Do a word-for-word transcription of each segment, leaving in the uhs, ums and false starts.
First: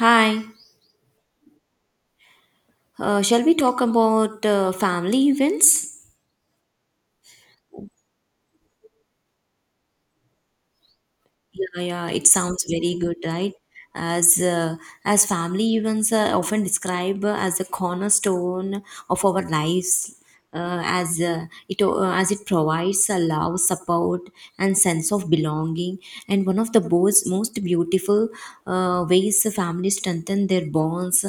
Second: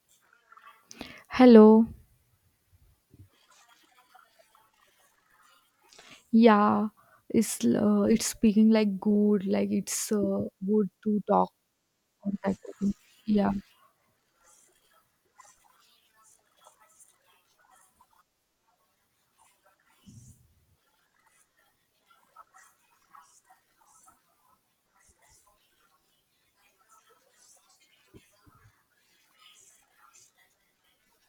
Hi, Hello. uh, shall we talk about uh, family events? Yeah, it's uh, it's speaking like good, like it's uh, good to talk Yeah, yeah, it on that sounds very topic. good, Yeah. right? As uh, as family events are often described uh, as the cornerstone of our lives, uh, as uh, it uh, as it provides a love, support, and sense of belonging. And one of the most most beautiful uh, ways families strengthen their bonds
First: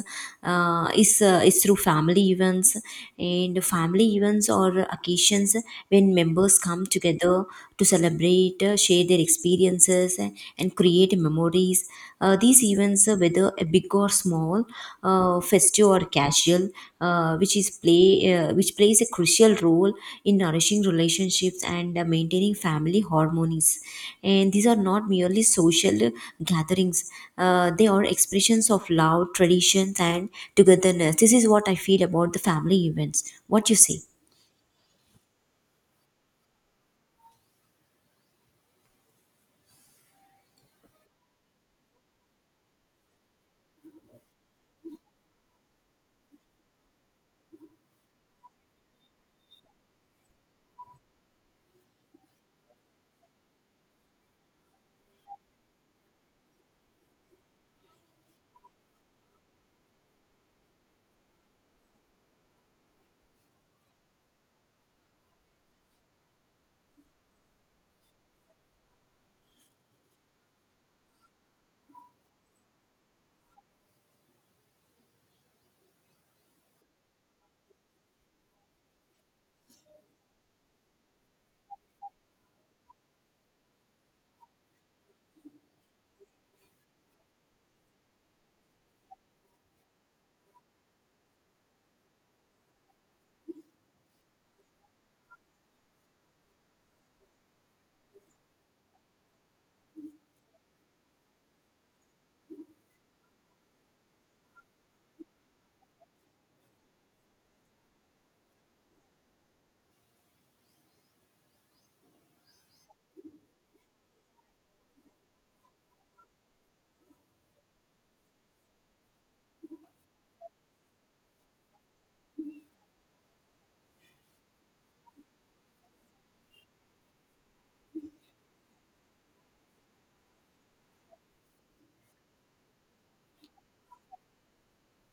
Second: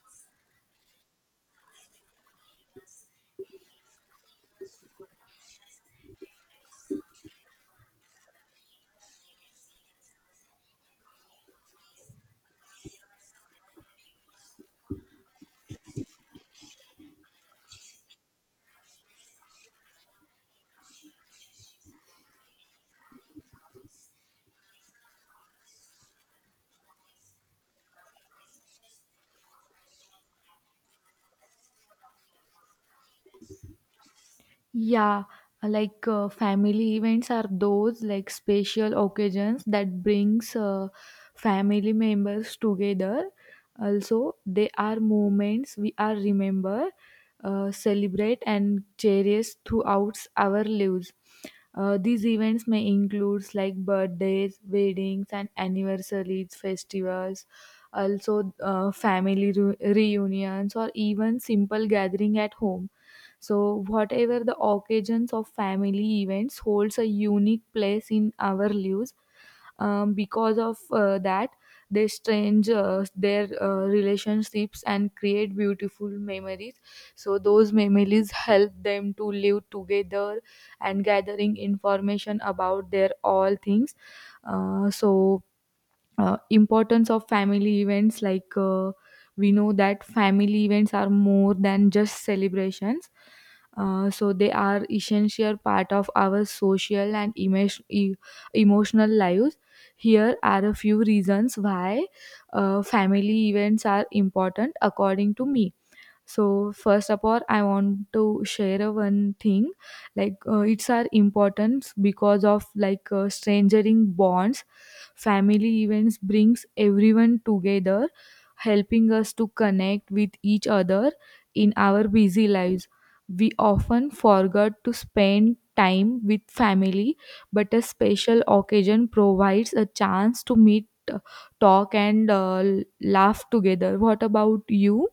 uh, is uh, is through family events. And family events or occasions when members come together to celebrate, uh, share their experiences, and, and create memories. Uh, these events, uh, whether uh, big or small, uh, festive or casual, uh, which is play uh, which plays a crucial role in nourishing relationships and uh, maintaining family harmonies. And these are not merely social gatherings; uh, they are expressions of love, traditions, and togetherness. This is what I feel about the family events. What you say? Yeah, like uh, family events are those like special occasions that brings uh, family members together. Also, they are moments we are remember, uh, celebrate and cherish throughout our lives. Uh, these events may include like birthdays, weddings, and anniversaries, festivals, also uh, family reu- reunions, or even simple gathering at home. So, whatever the occasions of family events holds a unique place in our lives. Um, because of uh, that, they strange uh, their uh, relationships and create beautiful memories. So those memories help them to live together and gathering information about their all things. Uh, so uh, importance of family events, like uh, we know that family events are more than just celebrations, uh, so they are essential part of our social and emotion, e- emotional lives. Here are a few reasons why uh, family events are important according to me. So first of all, I want to share a one thing, like uh, it's our importance because of like uh, strangering bonds. Family events brings everyone together, helping us to connect with each other in our busy lives. We often forget to spend time with family, but a special occasion provides a chance to meet, uh, talk, and uh, laugh together. What about you?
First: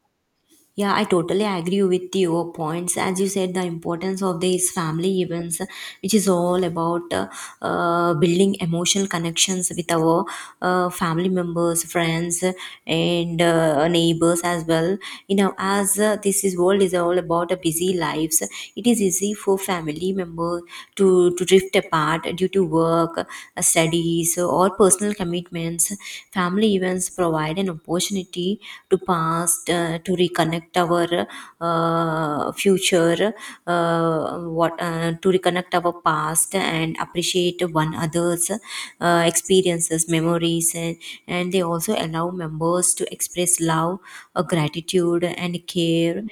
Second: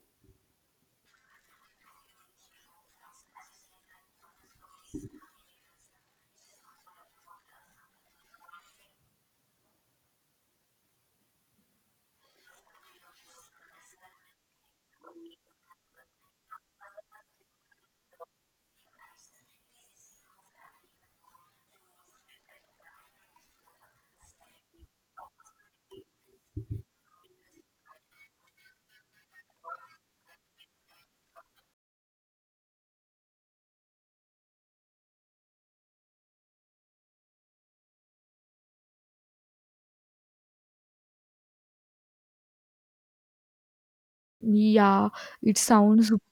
Yeah, I totally agree with your points. As you said, the importance of these family events, which is all about uh, uh, building emotional connections with our uh, family members, friends, and uh, neighbors as well. You know, as uh, this is world is all about a busy lives, it is easy for family members to to drift apart due to work, uh, studies, or personal commitments. Family events provide an opportunity to past uh, to reconnect our uh, future uh, what uh, to reconnect our past and appreciate one another's uh, experiences memories and, and they also allow members to express love uh, Yeah, gratitude and it sounds care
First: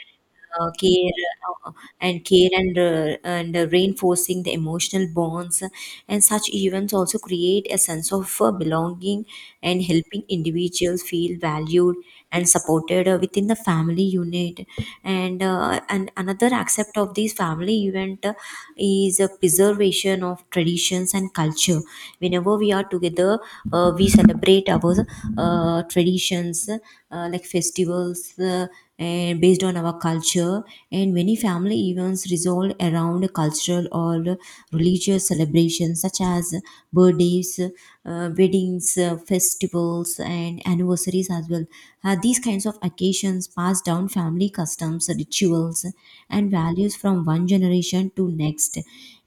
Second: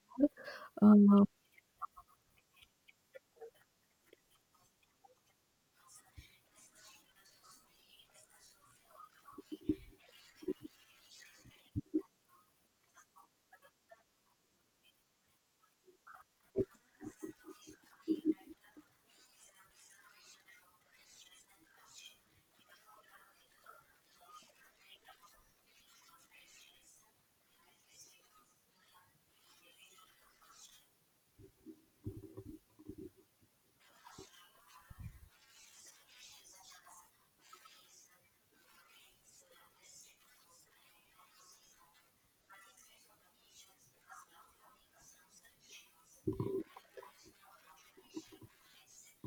uh, care uh uh, and care and uh, and uh, reinforcing the emotional bonds and such events also create a sense of uh, belonging and helping individuals feel valued and supported uh, within the family unit and uh, and another aspect of this family event uh, is a preservation of traditions and culture whenever we are together, uh, we celebrate our uh, traditions, uh, like festivals, uh, and based on our culture. And many family events resolve around cultural or religious celebrations such as birthdays, uh, weddings, uh, festivals, and anniversaries as well. Uh, these kinds of occasions pass down family customs, rituals, and values from one generation to next.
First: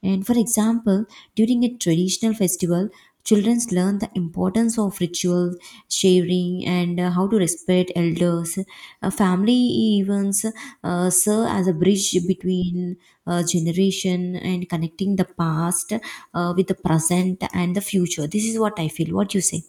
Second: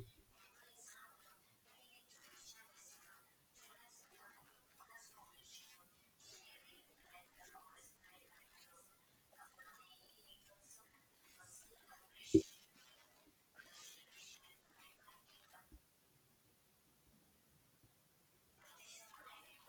And for example, during a traditional festival, children learn the importance of ritual, sharing, and uh, how to respect elders. Uh, family events uh, serve as a bridge between uh, generation and connecting the past uh, with the present and the future. This is what I feel. What do you say?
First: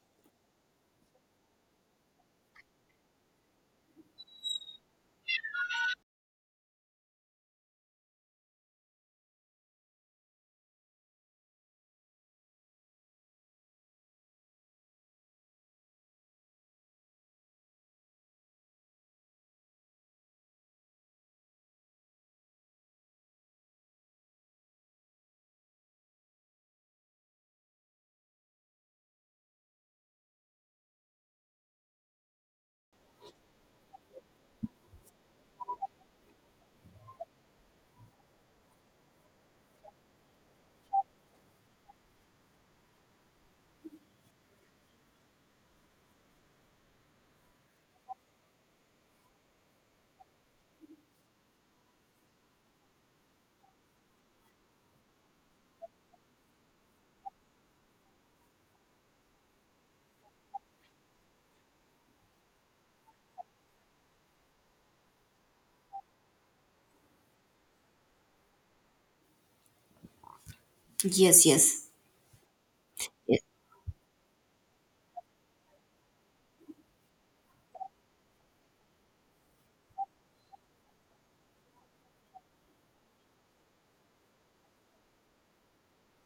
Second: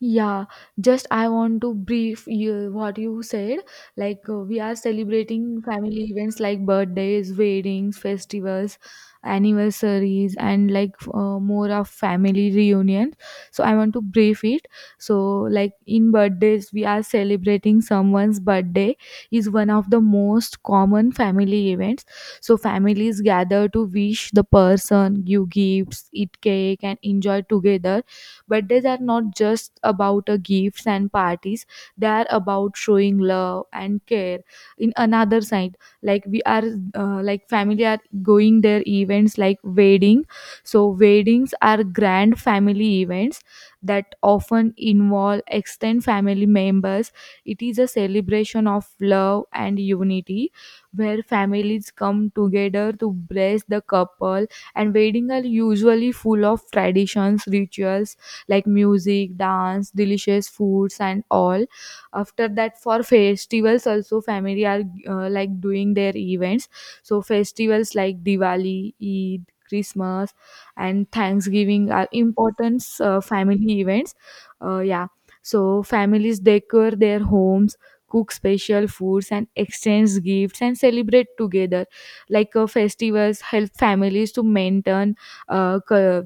Yeah, just I want to brief you what you said. Like uh, we are celebrating family events like birthdays, weddings, festivals, anniversaries, and like uh, more of family reunions. So I want to brief it. So like in birthdays, we are celebrating someone's birthday is one of the most common family events. So families gather to wish the person, give gifts, eat cake, and enjoy together. Birthdays are not just about uh, gifts and parties, they are about showing love and care. In another side, like we are, uh, like family are going their events like wedding. So, weddings are grand family events that often involve extended family members. It is a celebration of love and unity where families come together to bless the couple, and weddings are usually full of traditions rituals like music dance delicious foods and all. After that, for festivals also family are uh, like doing their events. So festivals like Diwali, Eid, Christmas, and Yes, yes. Thanksgiving are important uh, family events. Uh, yeah. So families decor their homes, cook special foods and exchange gifts and celebrate together. Like uh, festivals help families to maintain uh, cu-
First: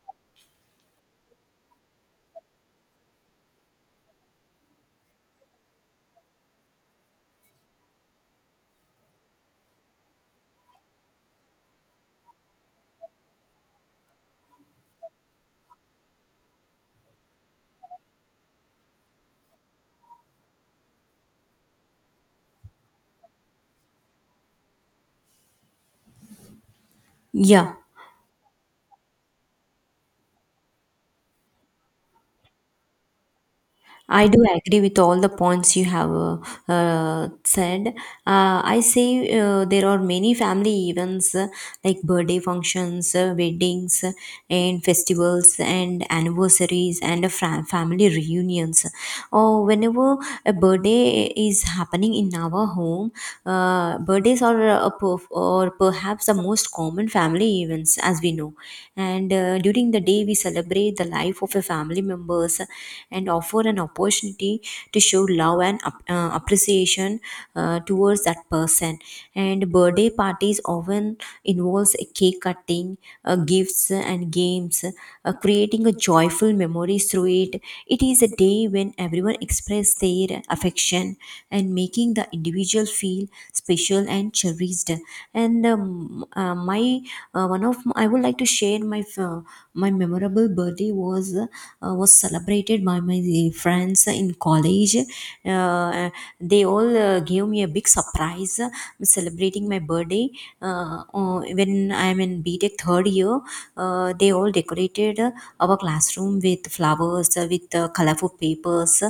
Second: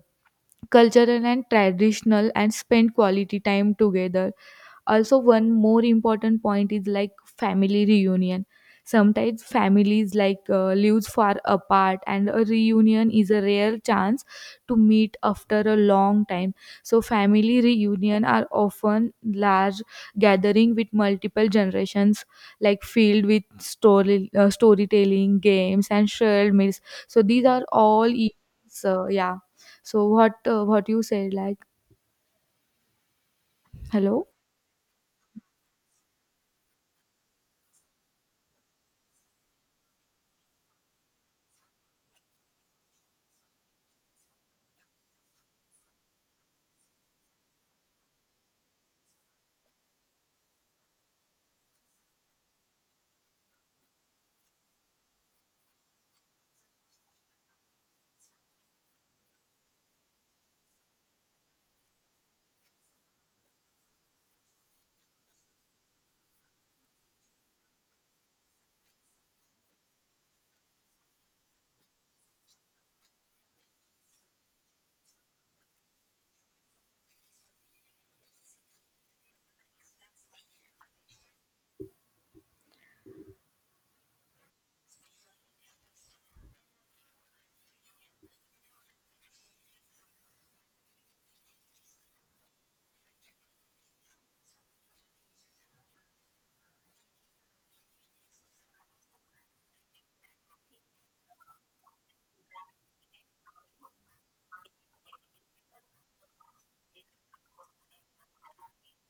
cultural and traditional and spend quality time together. Also, one more important point is like family reunion. Sometimes families like uh, lives far apart and a reunion is a rare chance to meet after a long time. So family reunion are often large gathering with multiple generations, like filled with story uh, storytelling games and shared meals. So these are Yeah. all events. Uh, yeah. So what uh, what you said, like I hello. do agree with all the points you have uh, uh, said. Uh, I say uh, there are many family events, uh, like birthday functions, uh, weddings, uh, and festivals, and anniversaries, and uh, fra- family reunions. Or whenever a birthday is happening in our home, uh, birthdays are, uh, a or perhaps the most most common family events, as we know. And uh, during the day, we celebrate the life of a family members and offer an opportunity to show love and ap- uh, appreciation uh, towards that person. And birthday parties often involves a cake cutting, uh, gifts, and games, uh, creating a joyful memories through it. It is a day when everyone never express their affection and making the individual feel special and cherished. And um, uh, my uh, one of i would like to share my f- my memorable birthday. Was uh, was celebrated by my eh, friends in college. uh, they all uh, gave me a big surprise, uh, celebrating my birthday uh, uh, when when I'm in BTech third year. Uh, they all decorated uh, our classroom with flowers, uh, with uh, colorful papers,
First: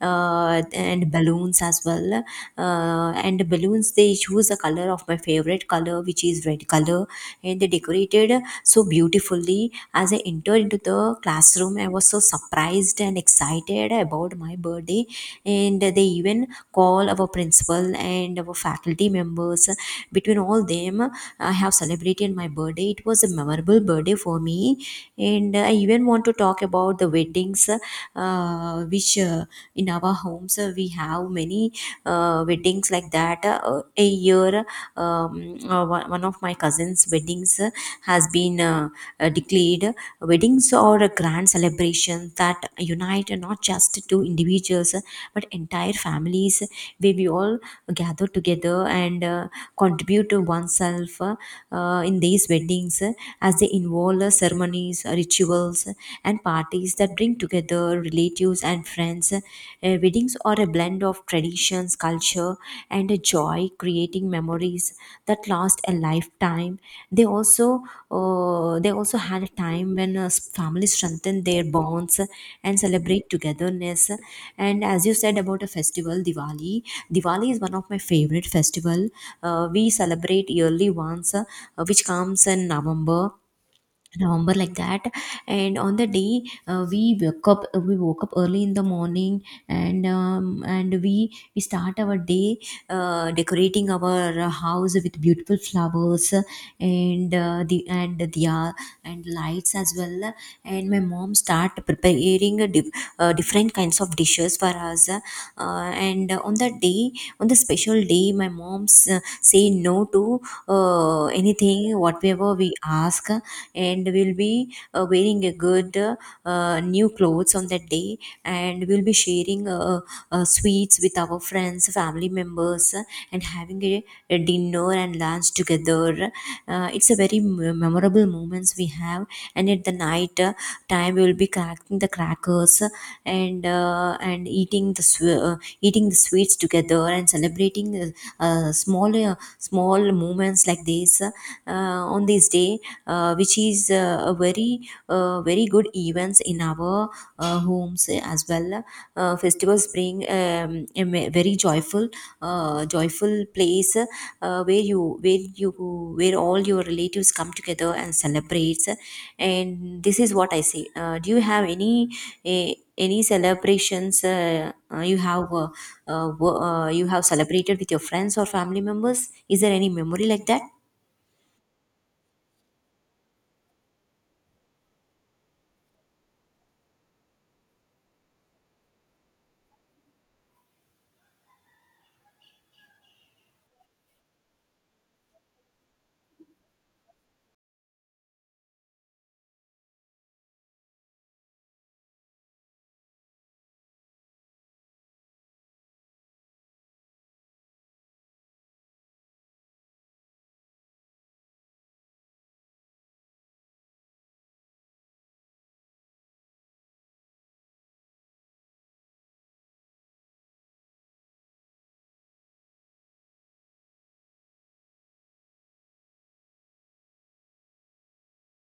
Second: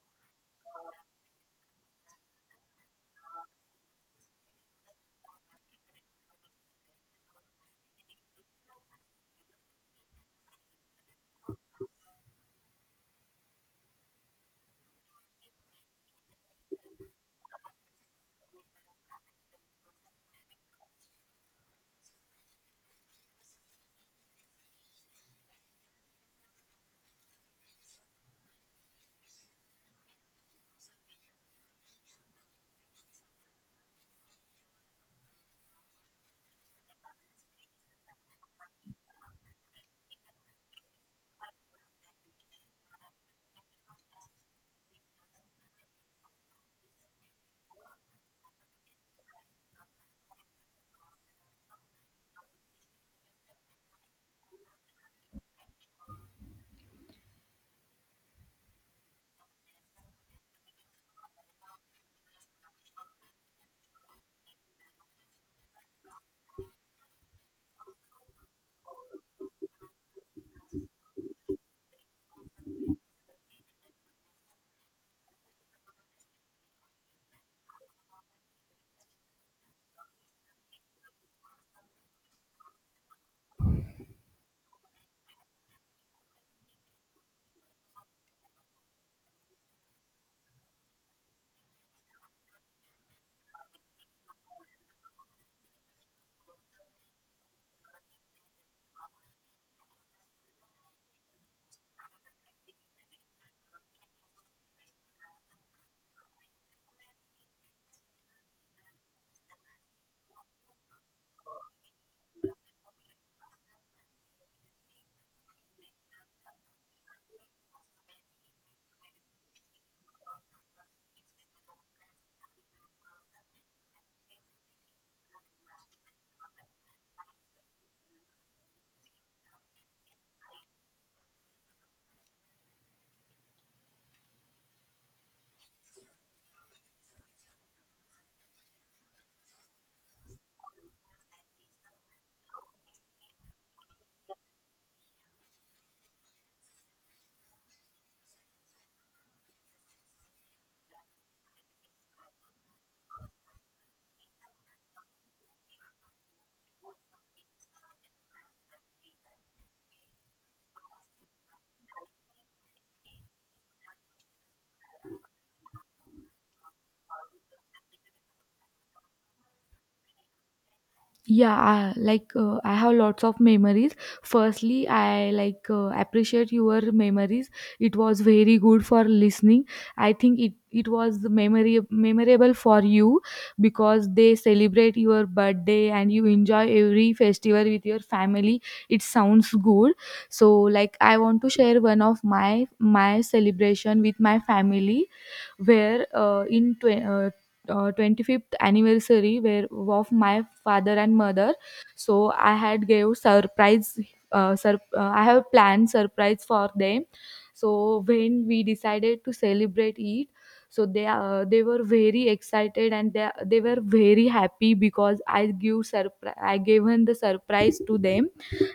uh, and balloons as well. Uh, and the balloons, they choose a color of my favorite color, which is red color, and they decorated so beautifully. As I entered into the classroom, I was so surprised and excited about my birthday, and they even call our principal and our faculty members. Between all them, I have celebrated my birthday. It was a memorable birthday for me, and I even want to talk about the weddings, uh, which uh, in our homes, uh, we have many uh, weddings like that. Uh, a year, um, uh, one one of my cousins' weddings uh, has been uh, uh, declared. Weddings are a grand celebration that unite not just two individuals but entire families, where we all gather together and uh, contribute to oneself uh, uh, in these weddings, uh, as they involve uh, ceremonies, uh, rituals, uh, and parties that bring together relatives and friends. Uh, weddings are a blend of traditions, culture, and a joy, creating memories that last a lifetime. They also uh, they also had a time when uh, families strengthened their bonds and celebrate togetherness. And as you said about a festival, diwali diwali is one of my favorite festival. Uh, we celebrate yearly once, uh, which comes in november November like that, and on the day, uh, we woke up, uh, we woke up early in the morning, and um, and we we start our day uh, decorating our uh, house with beautiful flowers and uh, the and the uh, and lights as well. And my mom start preparing a dif- uh, different kinds of dishes for us. Uh, and on that day, on the special day, my mom's uh, say no to uh, anything whatever we ask, and we'll be uh, wearing a good uh, new clothes on that day, and we'll be sharing uh, uh, sweets with our friends family members and having a, a dinner and lunch together. Uh, it's a very m- memorable moments we have. And at the night uh, time, we will be cracking the crackers and uh, and eating the sw- uh, eating the sweets together and celebrating, uh, uh, small uh, small moments like this, uh, on this day, uh, which is uh, a very uh, very good events in our uh, homes eh, as well. Uh, festivals bring um, a me- very joyful, uh, joyful place, uh, where you where you where all your relatives come together and celebrates. And this is what I say. Uh, do you have any eh, any celebrations uh, uh, you have uh, uh, wo- uh, you have celebrated with your friends or family members? Is there any memory like that? Yeah, I, like uh, i have lots of memories. Firstly, I like uh, appreciate your memories. It was very good for listening. I think it it was memory memorable for you, because they celebrate your birthday and you enjoy every festival with your family. It sounds good. So like I want to share one of my my celebration with my family, where uh, in tw- uh, uh, twenty-fifth anniversary where of my father and mother. So I had gave surprise, uh, sur- uh, I have planned surprise for them. So when we decided to celebrate it, so they uh, they were very excited, and they they were very happy because I give surpri- I given the surprise to them.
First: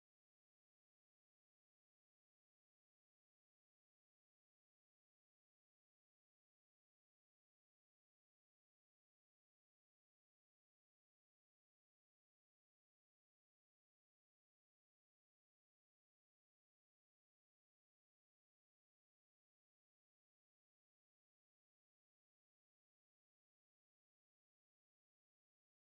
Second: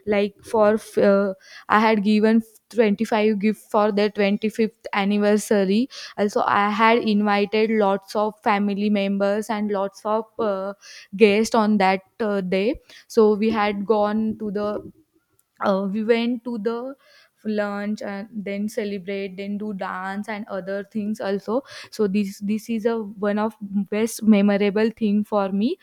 Like for f- uh, I had given twenty-five gift for their twenty-fifth anniversary. Also, I had invited lots of family members and lots of uh, guests on that uh, day. So we had gone to the uh, we went to the lunch and then celebrate, then do dance and other things also. So this this is a one of best memorable thing for me.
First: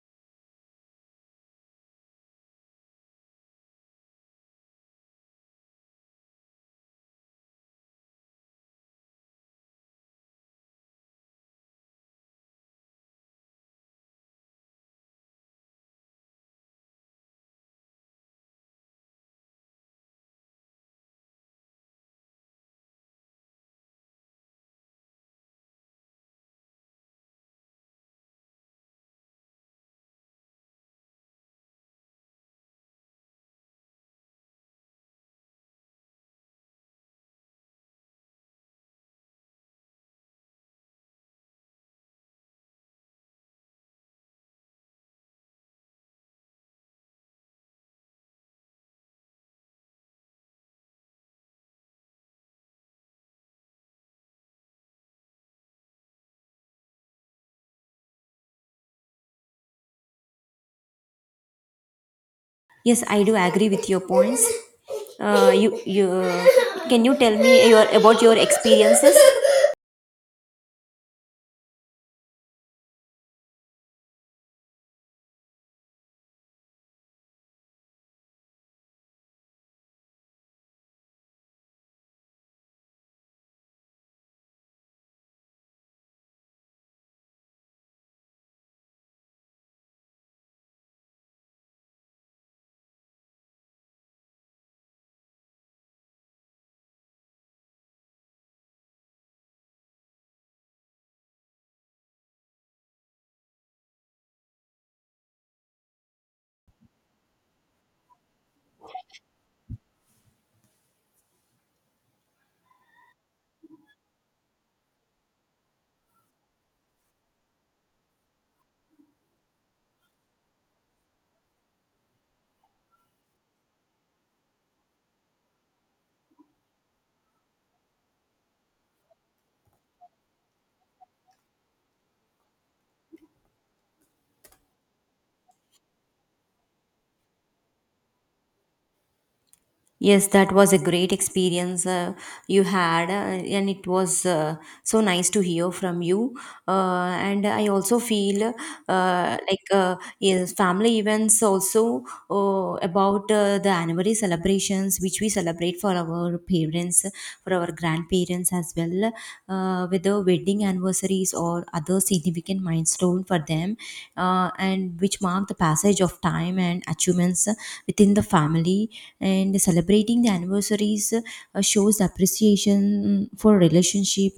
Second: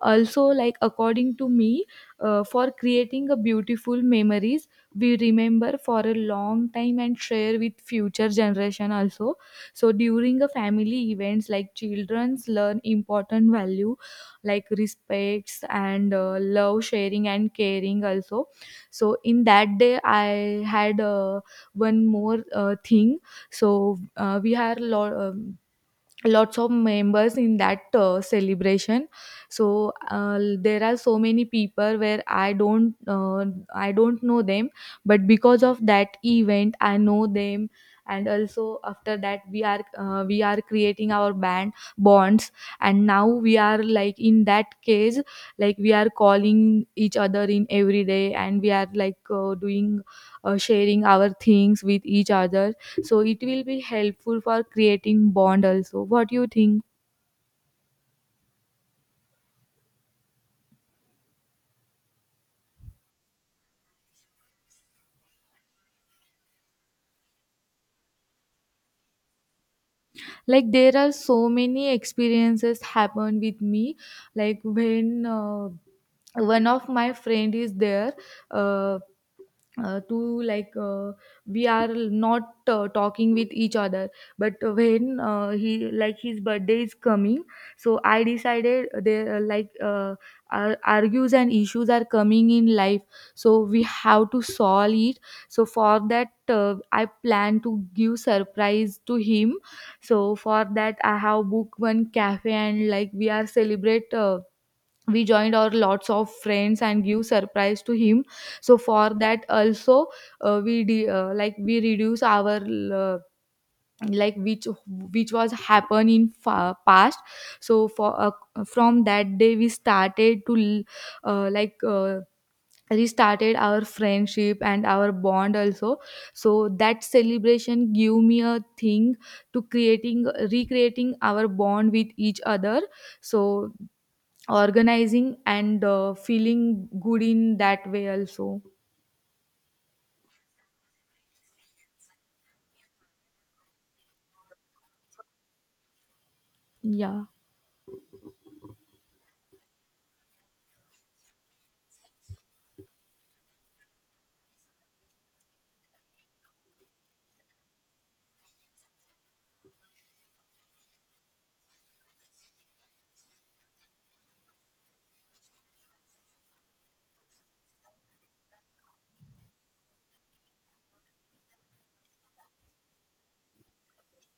Also, like, according to me, uh, for creating a beautiful memories, we remember for a long time and share with future generation also. So during a family events, like childrens learn important value like respects and uh, love, sharing, and caring also. So in that day I had, uh, one more uh, thing. So uh, we had lot lots of members in that uh, celebration. So uh, there are so many people where i don't uh, i don't know them, but because of that event I know them. And also after that, we are uh, we are creating our band bonds. And now we are like in that case, like we are calling each other in every day, and we are like uh, doing uh, sharing our things with each other. So it will be helpful for creating bond also. What do you think? Yes, I do agree with your points. Uh, you you can you tell me your about your experiences? Like there are so many experiences happen with me. Like when uh, one of my friend is there, uh, uh, to like uh, we are not uh, talking with each other. But when uh, he like his birthday is coming, so I decided there, uh, like uh, ar- argues and issues are coming in life, so we have to solve it. So for that, uh, I plan to give surprise to him. So for that, I have booked one cafe, and like we are celebrate, uh, we joined our lots of friends and give surprise to him. So for that also, uh, we de- uh, like we reduce our, uh, like which which was happen in fa- past. So for uh, from that day we started to uh, like uh, restarted our friendship and our bond also. So that celebration give me a thing to creating recreating our bond with each other. So organizing and uh, feeling good in that way also. Yes, that was a great experience uh, you had, uh, and it was uh, so nice to hear from you. Uh, yeah. And I also feel uh, like uh, yes, family events also uh, about uh, the anniversary celebrations which we celebrate for our parents, for our grandparents as well, uh, whether wedding anniversaries or other significant milestone for them, uh, and which mark the passage of time and achievements uh, within the family. And celebrating the anniversaries uh, shows appreciation for relationship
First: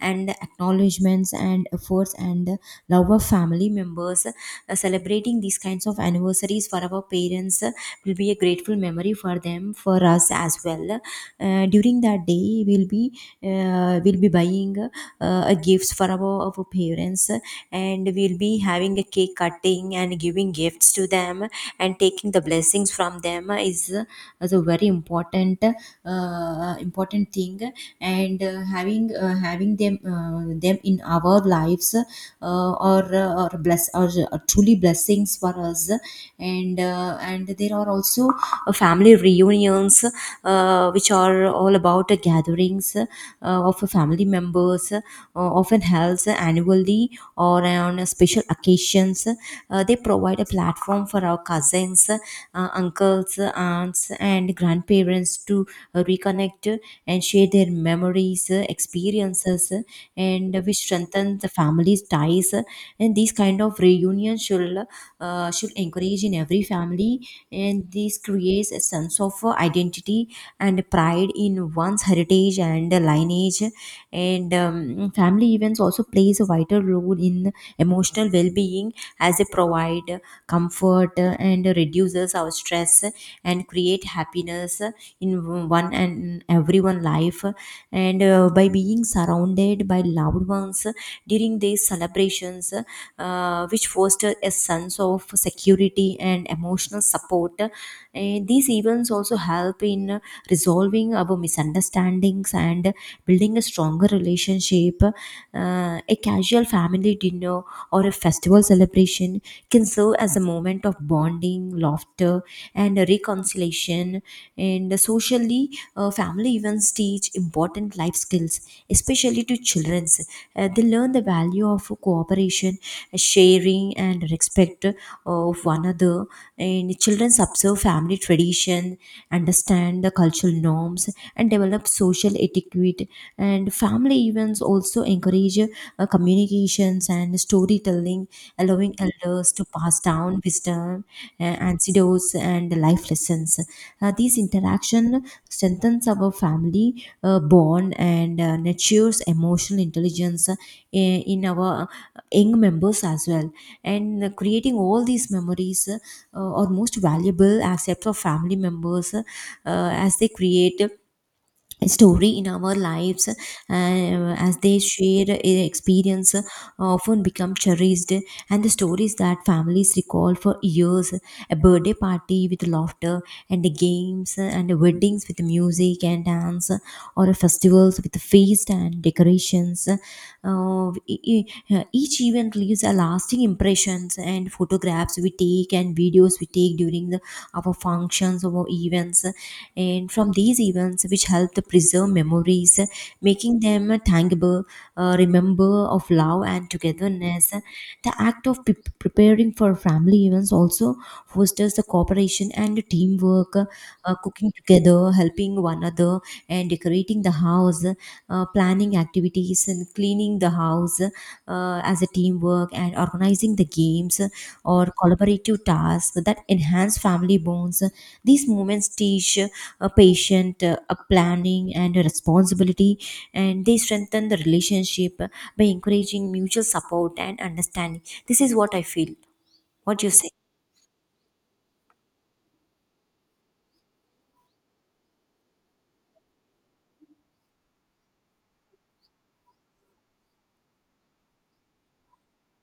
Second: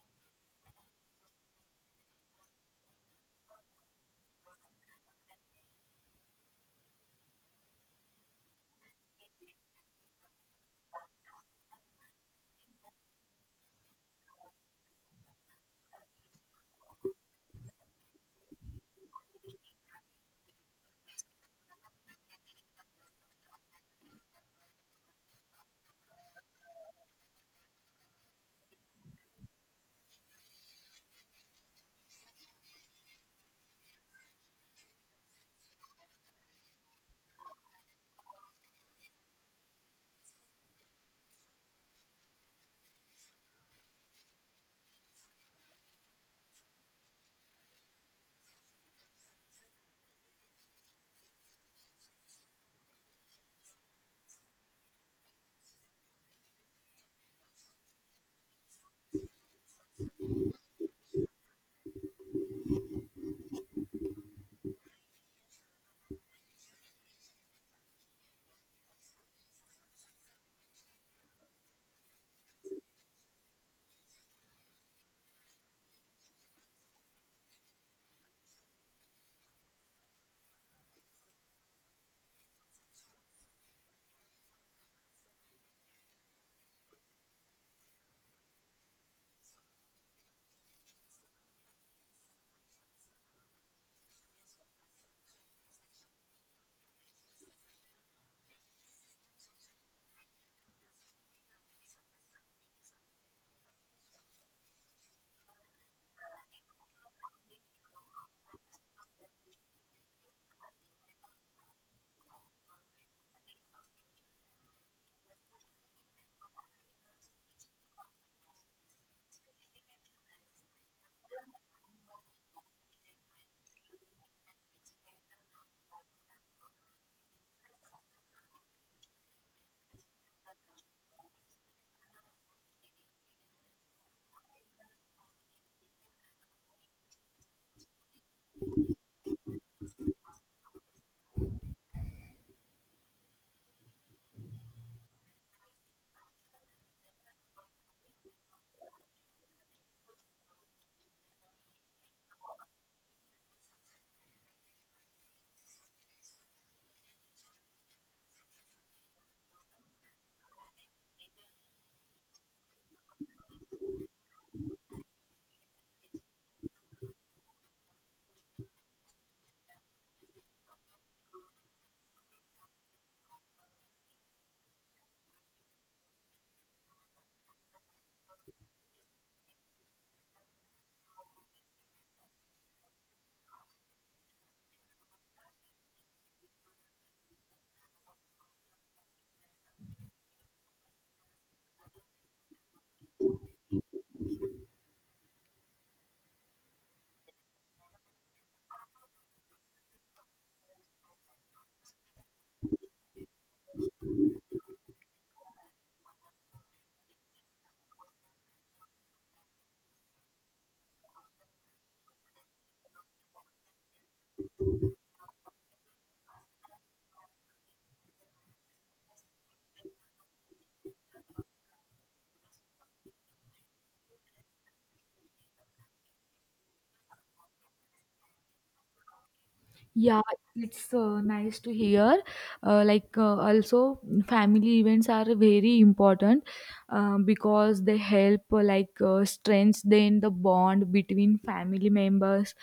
and acknowledgements and efforts and love of family members. Uh, celebrating these kinds of anniversaries for our parents will be a grateful memory for them, for us as well. Uh, during that day, we'll be uh, we'll be buying uh, a gifts for our, our parents, and we'll be having a cake cutting and giving gifts to them, and taking the blessings from them is, is a very important uh, important thing. And uh, having uh, having them uh, them in our lives uh, or uh, or bless or uh, truly blessings for us. And uh, and there are also uh, family reunions, uh, which are all about uh, gatherings uh, of family members, uh, often held annually or on special occasions. Uh, they provide a platform for our cousins, uh, uncles, aunts, and grandparents to uh, reconnect and share their memories, uh, experiences, uh, and which strengthen the family's ties. And these kind of reunions should uh, should encourage in every family, and this creates a sense of uh, identity and pride in one's heritage and lineage. And um, Family events also plays a vital role in emotional well-being, as they provide comfort and reduces our stress and create happiness in one and everyone life. And uh, By being surrounded by loved ones during these celebrations, uh, which foster a sense of security and emotional support. And these events also help in resolving our misunderstandings and building a stronger relationship. Uh, a casual casual family dinner or a festival celebration can serve as a moment of bonding, laughter, and reconciliation. And socially, uh, family events teach important life skills, especially to children. Uh, they learn the value of cooperation, sharing, and respect uh, of one another. And children observe family tradition, understand the cultural norms, and develop social etiquette and and family events also encourage uh, communications and storytelling, allowing elders to pass down wisdom, uh, antidotes and life lessons. Uh, these interaction strengthens our family uh, bond, and uh, nurtures emotional intelligence uh, in in our young members as well. And uh, creating all these memories uh, are most valuable assets of family members, uh, as they create story in our lives, uh, as they share their experience, uh, often become cherished, and the stories that families recall for years: a birthday party with laughter and the games, uh, and the weddings with music and dance, uh, or a festivals with feast and decorations. Uh, e- e- each event leaves a lasting impressions, and photographs we take and videos we take during the, our functions, our events, and from these events, which help to preserve memories, making them tangible, uh, remember of love and togetherness. The act of pre- preparing for family events also fosters the cooperation and teamwork. Uh, cooking together, helping one another, and decorating the house, uh, planning activities, and cleaning the house uh, as a teamwork, and organizing the games or collaborative tasks that enhance family bonds. These moments teach a patient, uh, a planning, and a responsibility, and they strengthen the relationship by encouraging mutual support and understanding. This is what I feel. What do you Yeah, say? it's uh, nice to hear. Uh, like, uh, also, family events are very important, uh, because they help, uh, like, uh, strengthen the bond between family members,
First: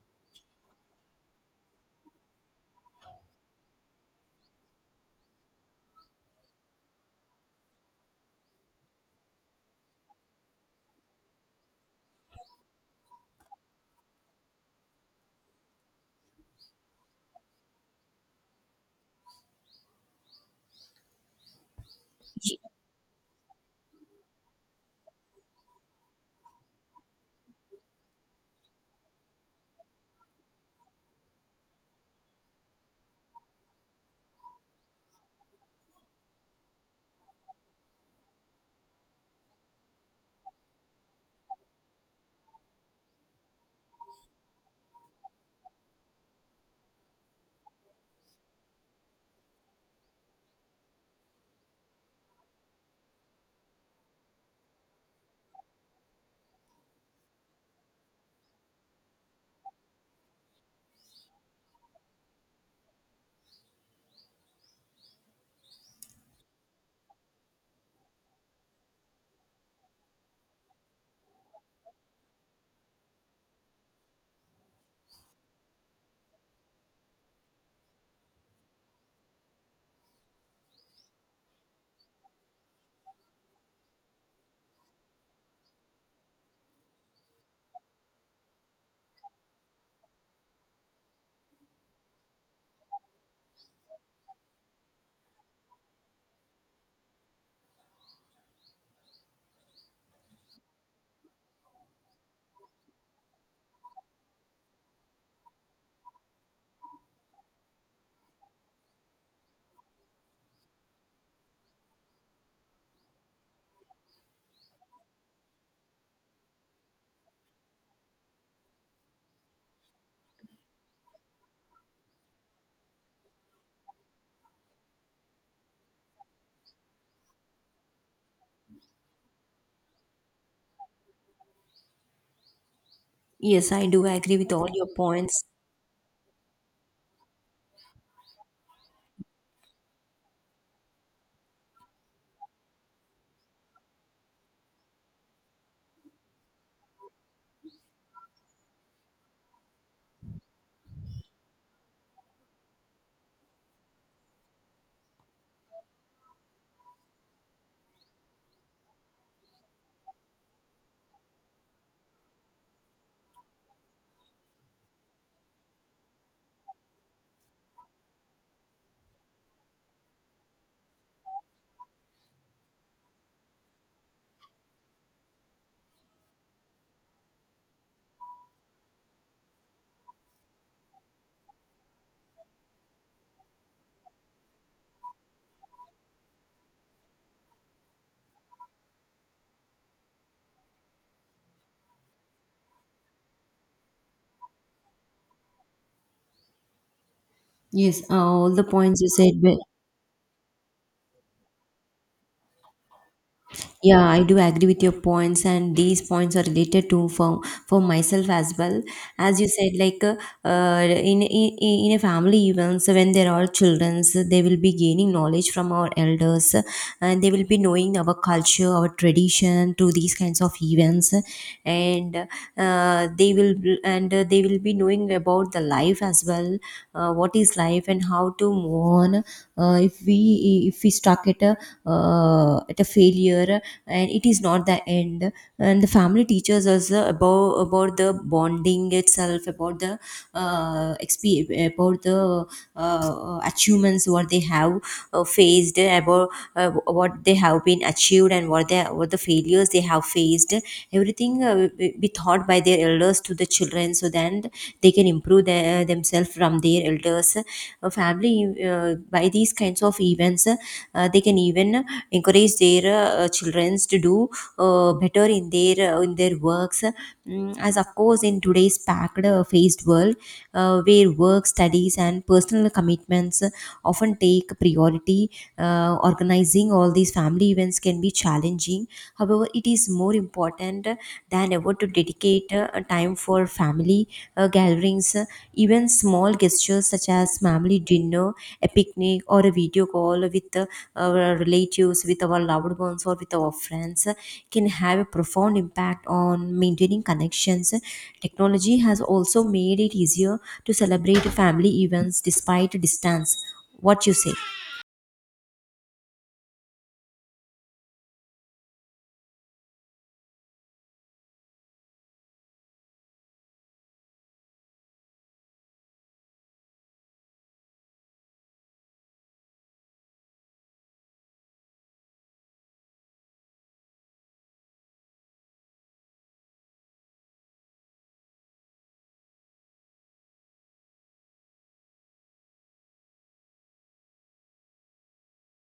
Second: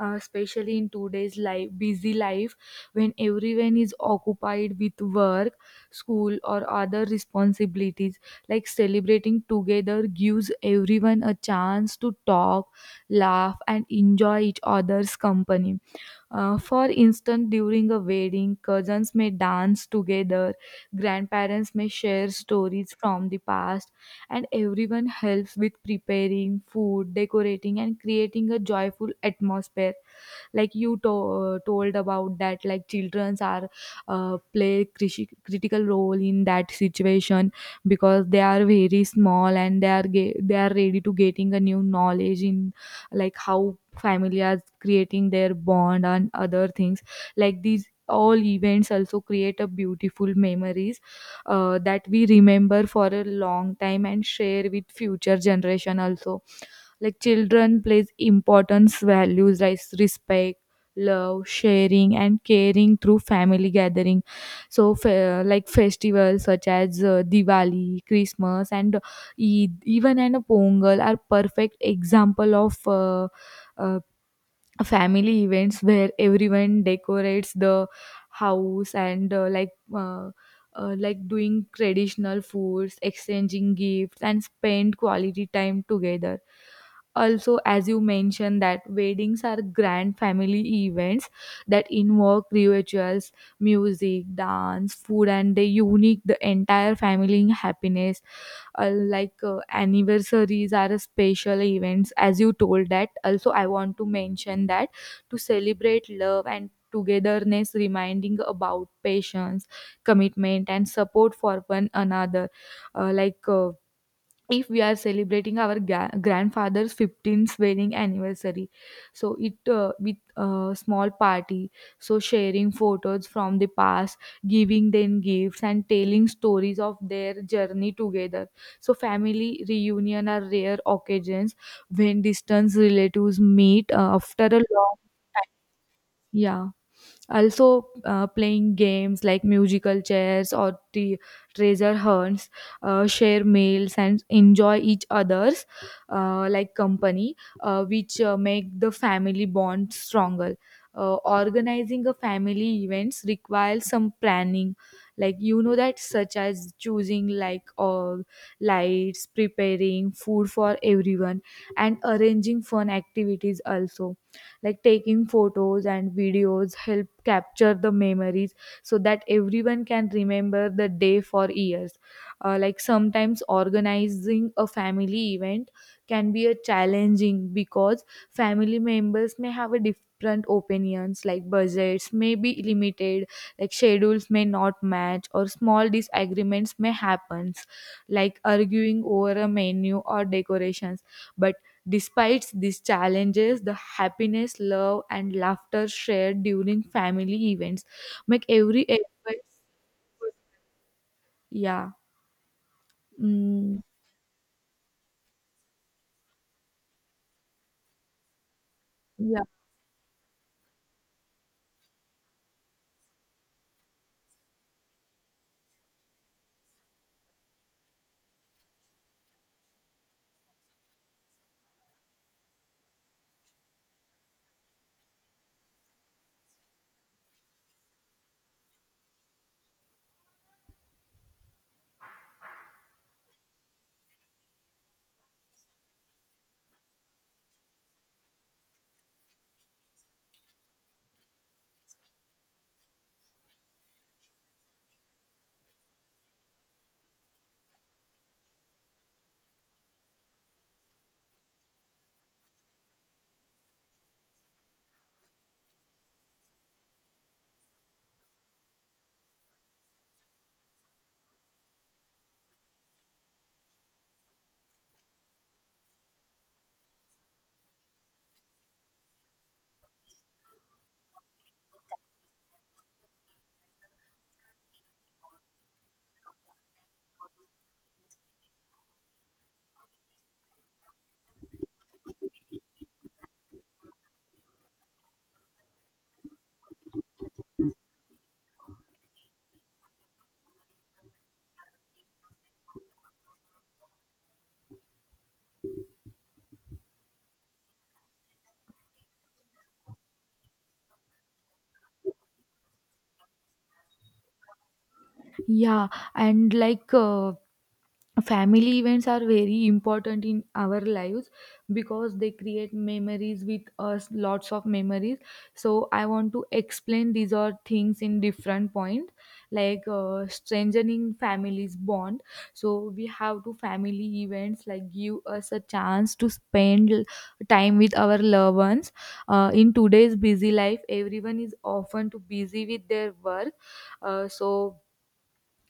uh, especially in today's life, busy life, when everyone is occupied with work, school, or other responsibilities. Like, celebrating together gives everyone a chance to talk, laugh, and enjoy each other's company. Uh, for instance, during a wedding, cousins may dance together, grandparents may share Ye- stories from the past, and everyone helps with preparing food, decorating, and creating a joyful atmosphere. Like you to- told about that, like childrens are, uh, play criti- critical role in that situation, because they are very small, and they are ge- they are ready to getting a new knowledge in like how family are creating their bond and other things. Like these all events also create a beautiful memories uh, that we remember for a long time and share with future generation also. Like children plays importance values like respect, love, sharing, and caring through family gathering. So fe- like festivals such as uh, Diwali, Christmas, and Eid, even and Pongal are perfect example of uh, uh, family events, where everyone decorates the house, and uh, like uh, uh, like doing traditional foods, exchanging gifts and spend quality time together. Also, as you mentioned, that weddings are grand family events that involve rituals, music, dance, food, and they unique the entire family in happiness. Uh, like uh, anniversaries are special events, as you told that. Also, I want to mention that to celebrate love and togetherness, reminding about patience, commitment, and support for one another. Uh, like uh, if we are celebrating our ga- grandfather's fifteenth wedding anniversary, so it, uh, with a small party, so sharing photos from the past, giving them gifts and telling stories of their journey together. So family reunion are rare occasions when distant relatives Yes, I meet do uh, agree after with a all your long points. time. Yeah. Also, uh, playing games like musical chairs or the treasure hunts, uh, share meals and enjoy each other's uh, like company, uh, which uh, make the family bond stronger. Uh, organizing a family events requires some planning, like you know that, such as choosing like uh, lights, preparing food for everyone, and arranging fun activities also, like taking photos and videos help capture the memories, so that everyone can remember the day for years. Uh, like sometimes organizing a family event can be a challenging, because family members may have a different opinions, like budgets may be limited, like schedules may not match, or small disagreements may happen, like arguing over a menu or decorations. But despite these challenges, the happiness, love, and laughter shared during family events Yes, uh, make all the every. points you said were. Yeah. Mm, Yeah, I do agree with your points, and these points are related to for, for myself as well. As yeah, you said, like uh, uh, in, in in a family events, when there are children, they will be gaining knowledge from our elders, and they will be knowing our culture, our tradition through these kinds of events, and uh, they will, and uh, they will be knowing about the life as well. Uh, what is life, life, and how to move on uh, if we if we stuck at a uh, at a failure, and it is not the end. And the family teaches us uh, about about the bonding itself, about the uh, exp- about the uh, achievements what they have uh, faced, about uh, what they have been achieved, and what they, what the failures they have faced, everything uh, be taught by their elders to the children, so then they can improve their, themselves from their elders. A family, uh, by these kinds of events, uh, they can even encourage their uh, children to do uh, better in their, uh, in their works. Mm, as of course in today's packed uh, faced world, uh, where work, studies, and personal commitments often take priority, uh, organizations organizing all these family events can be challenging. However, it is more important uh, than ever to dedicate uh, a time for family uh, gatherings. Uh, Even small gestures such as family dinner, a picnic, or a video call with uh, our relatives, with our loved ones, or with our friends uh, can have a profound impact on maintaining connections. Technology has also made it easier to celebrate family events despite distance. What you say? yeah, and like uh, family events are very important in our lives, because they create memories with us, lots of memories. So I want to explain these are things in different point. Like uh, strengthening families bond. So we have to family events like give us a chance to spend l- time with our loved ones. Uh, in today's busy life, everyone is often too busy with their work. uh, so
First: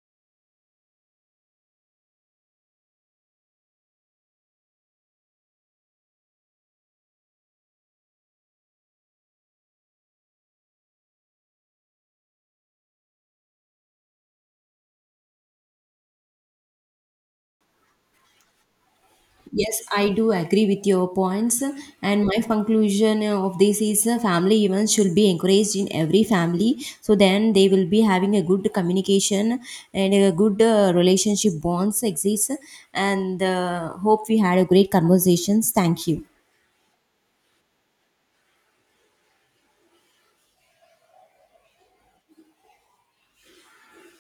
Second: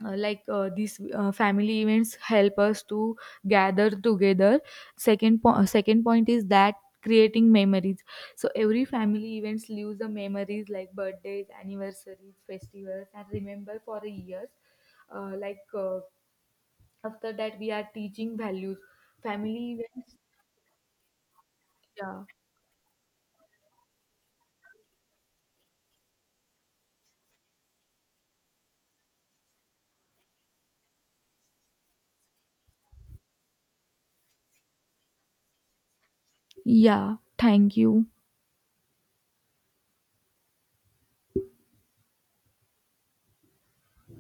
uh, like uh, these uh, family events help us to gather together. Second, po- uh, second point is that creating memories. So every family events leaves the memories like birthdays, anniversaries, festivals, and remember for a year. Uh, like uh, after that we are teaching values, family Yes, I events. do agree with your points. Yeah. And my conclusion uh, of this is uh, family events should be encouraged in every family, so then they will be having a good communication and a good uh, relationship bonds exist. And uh, hope we had a great conversations. Thank you. Yeah, thank you.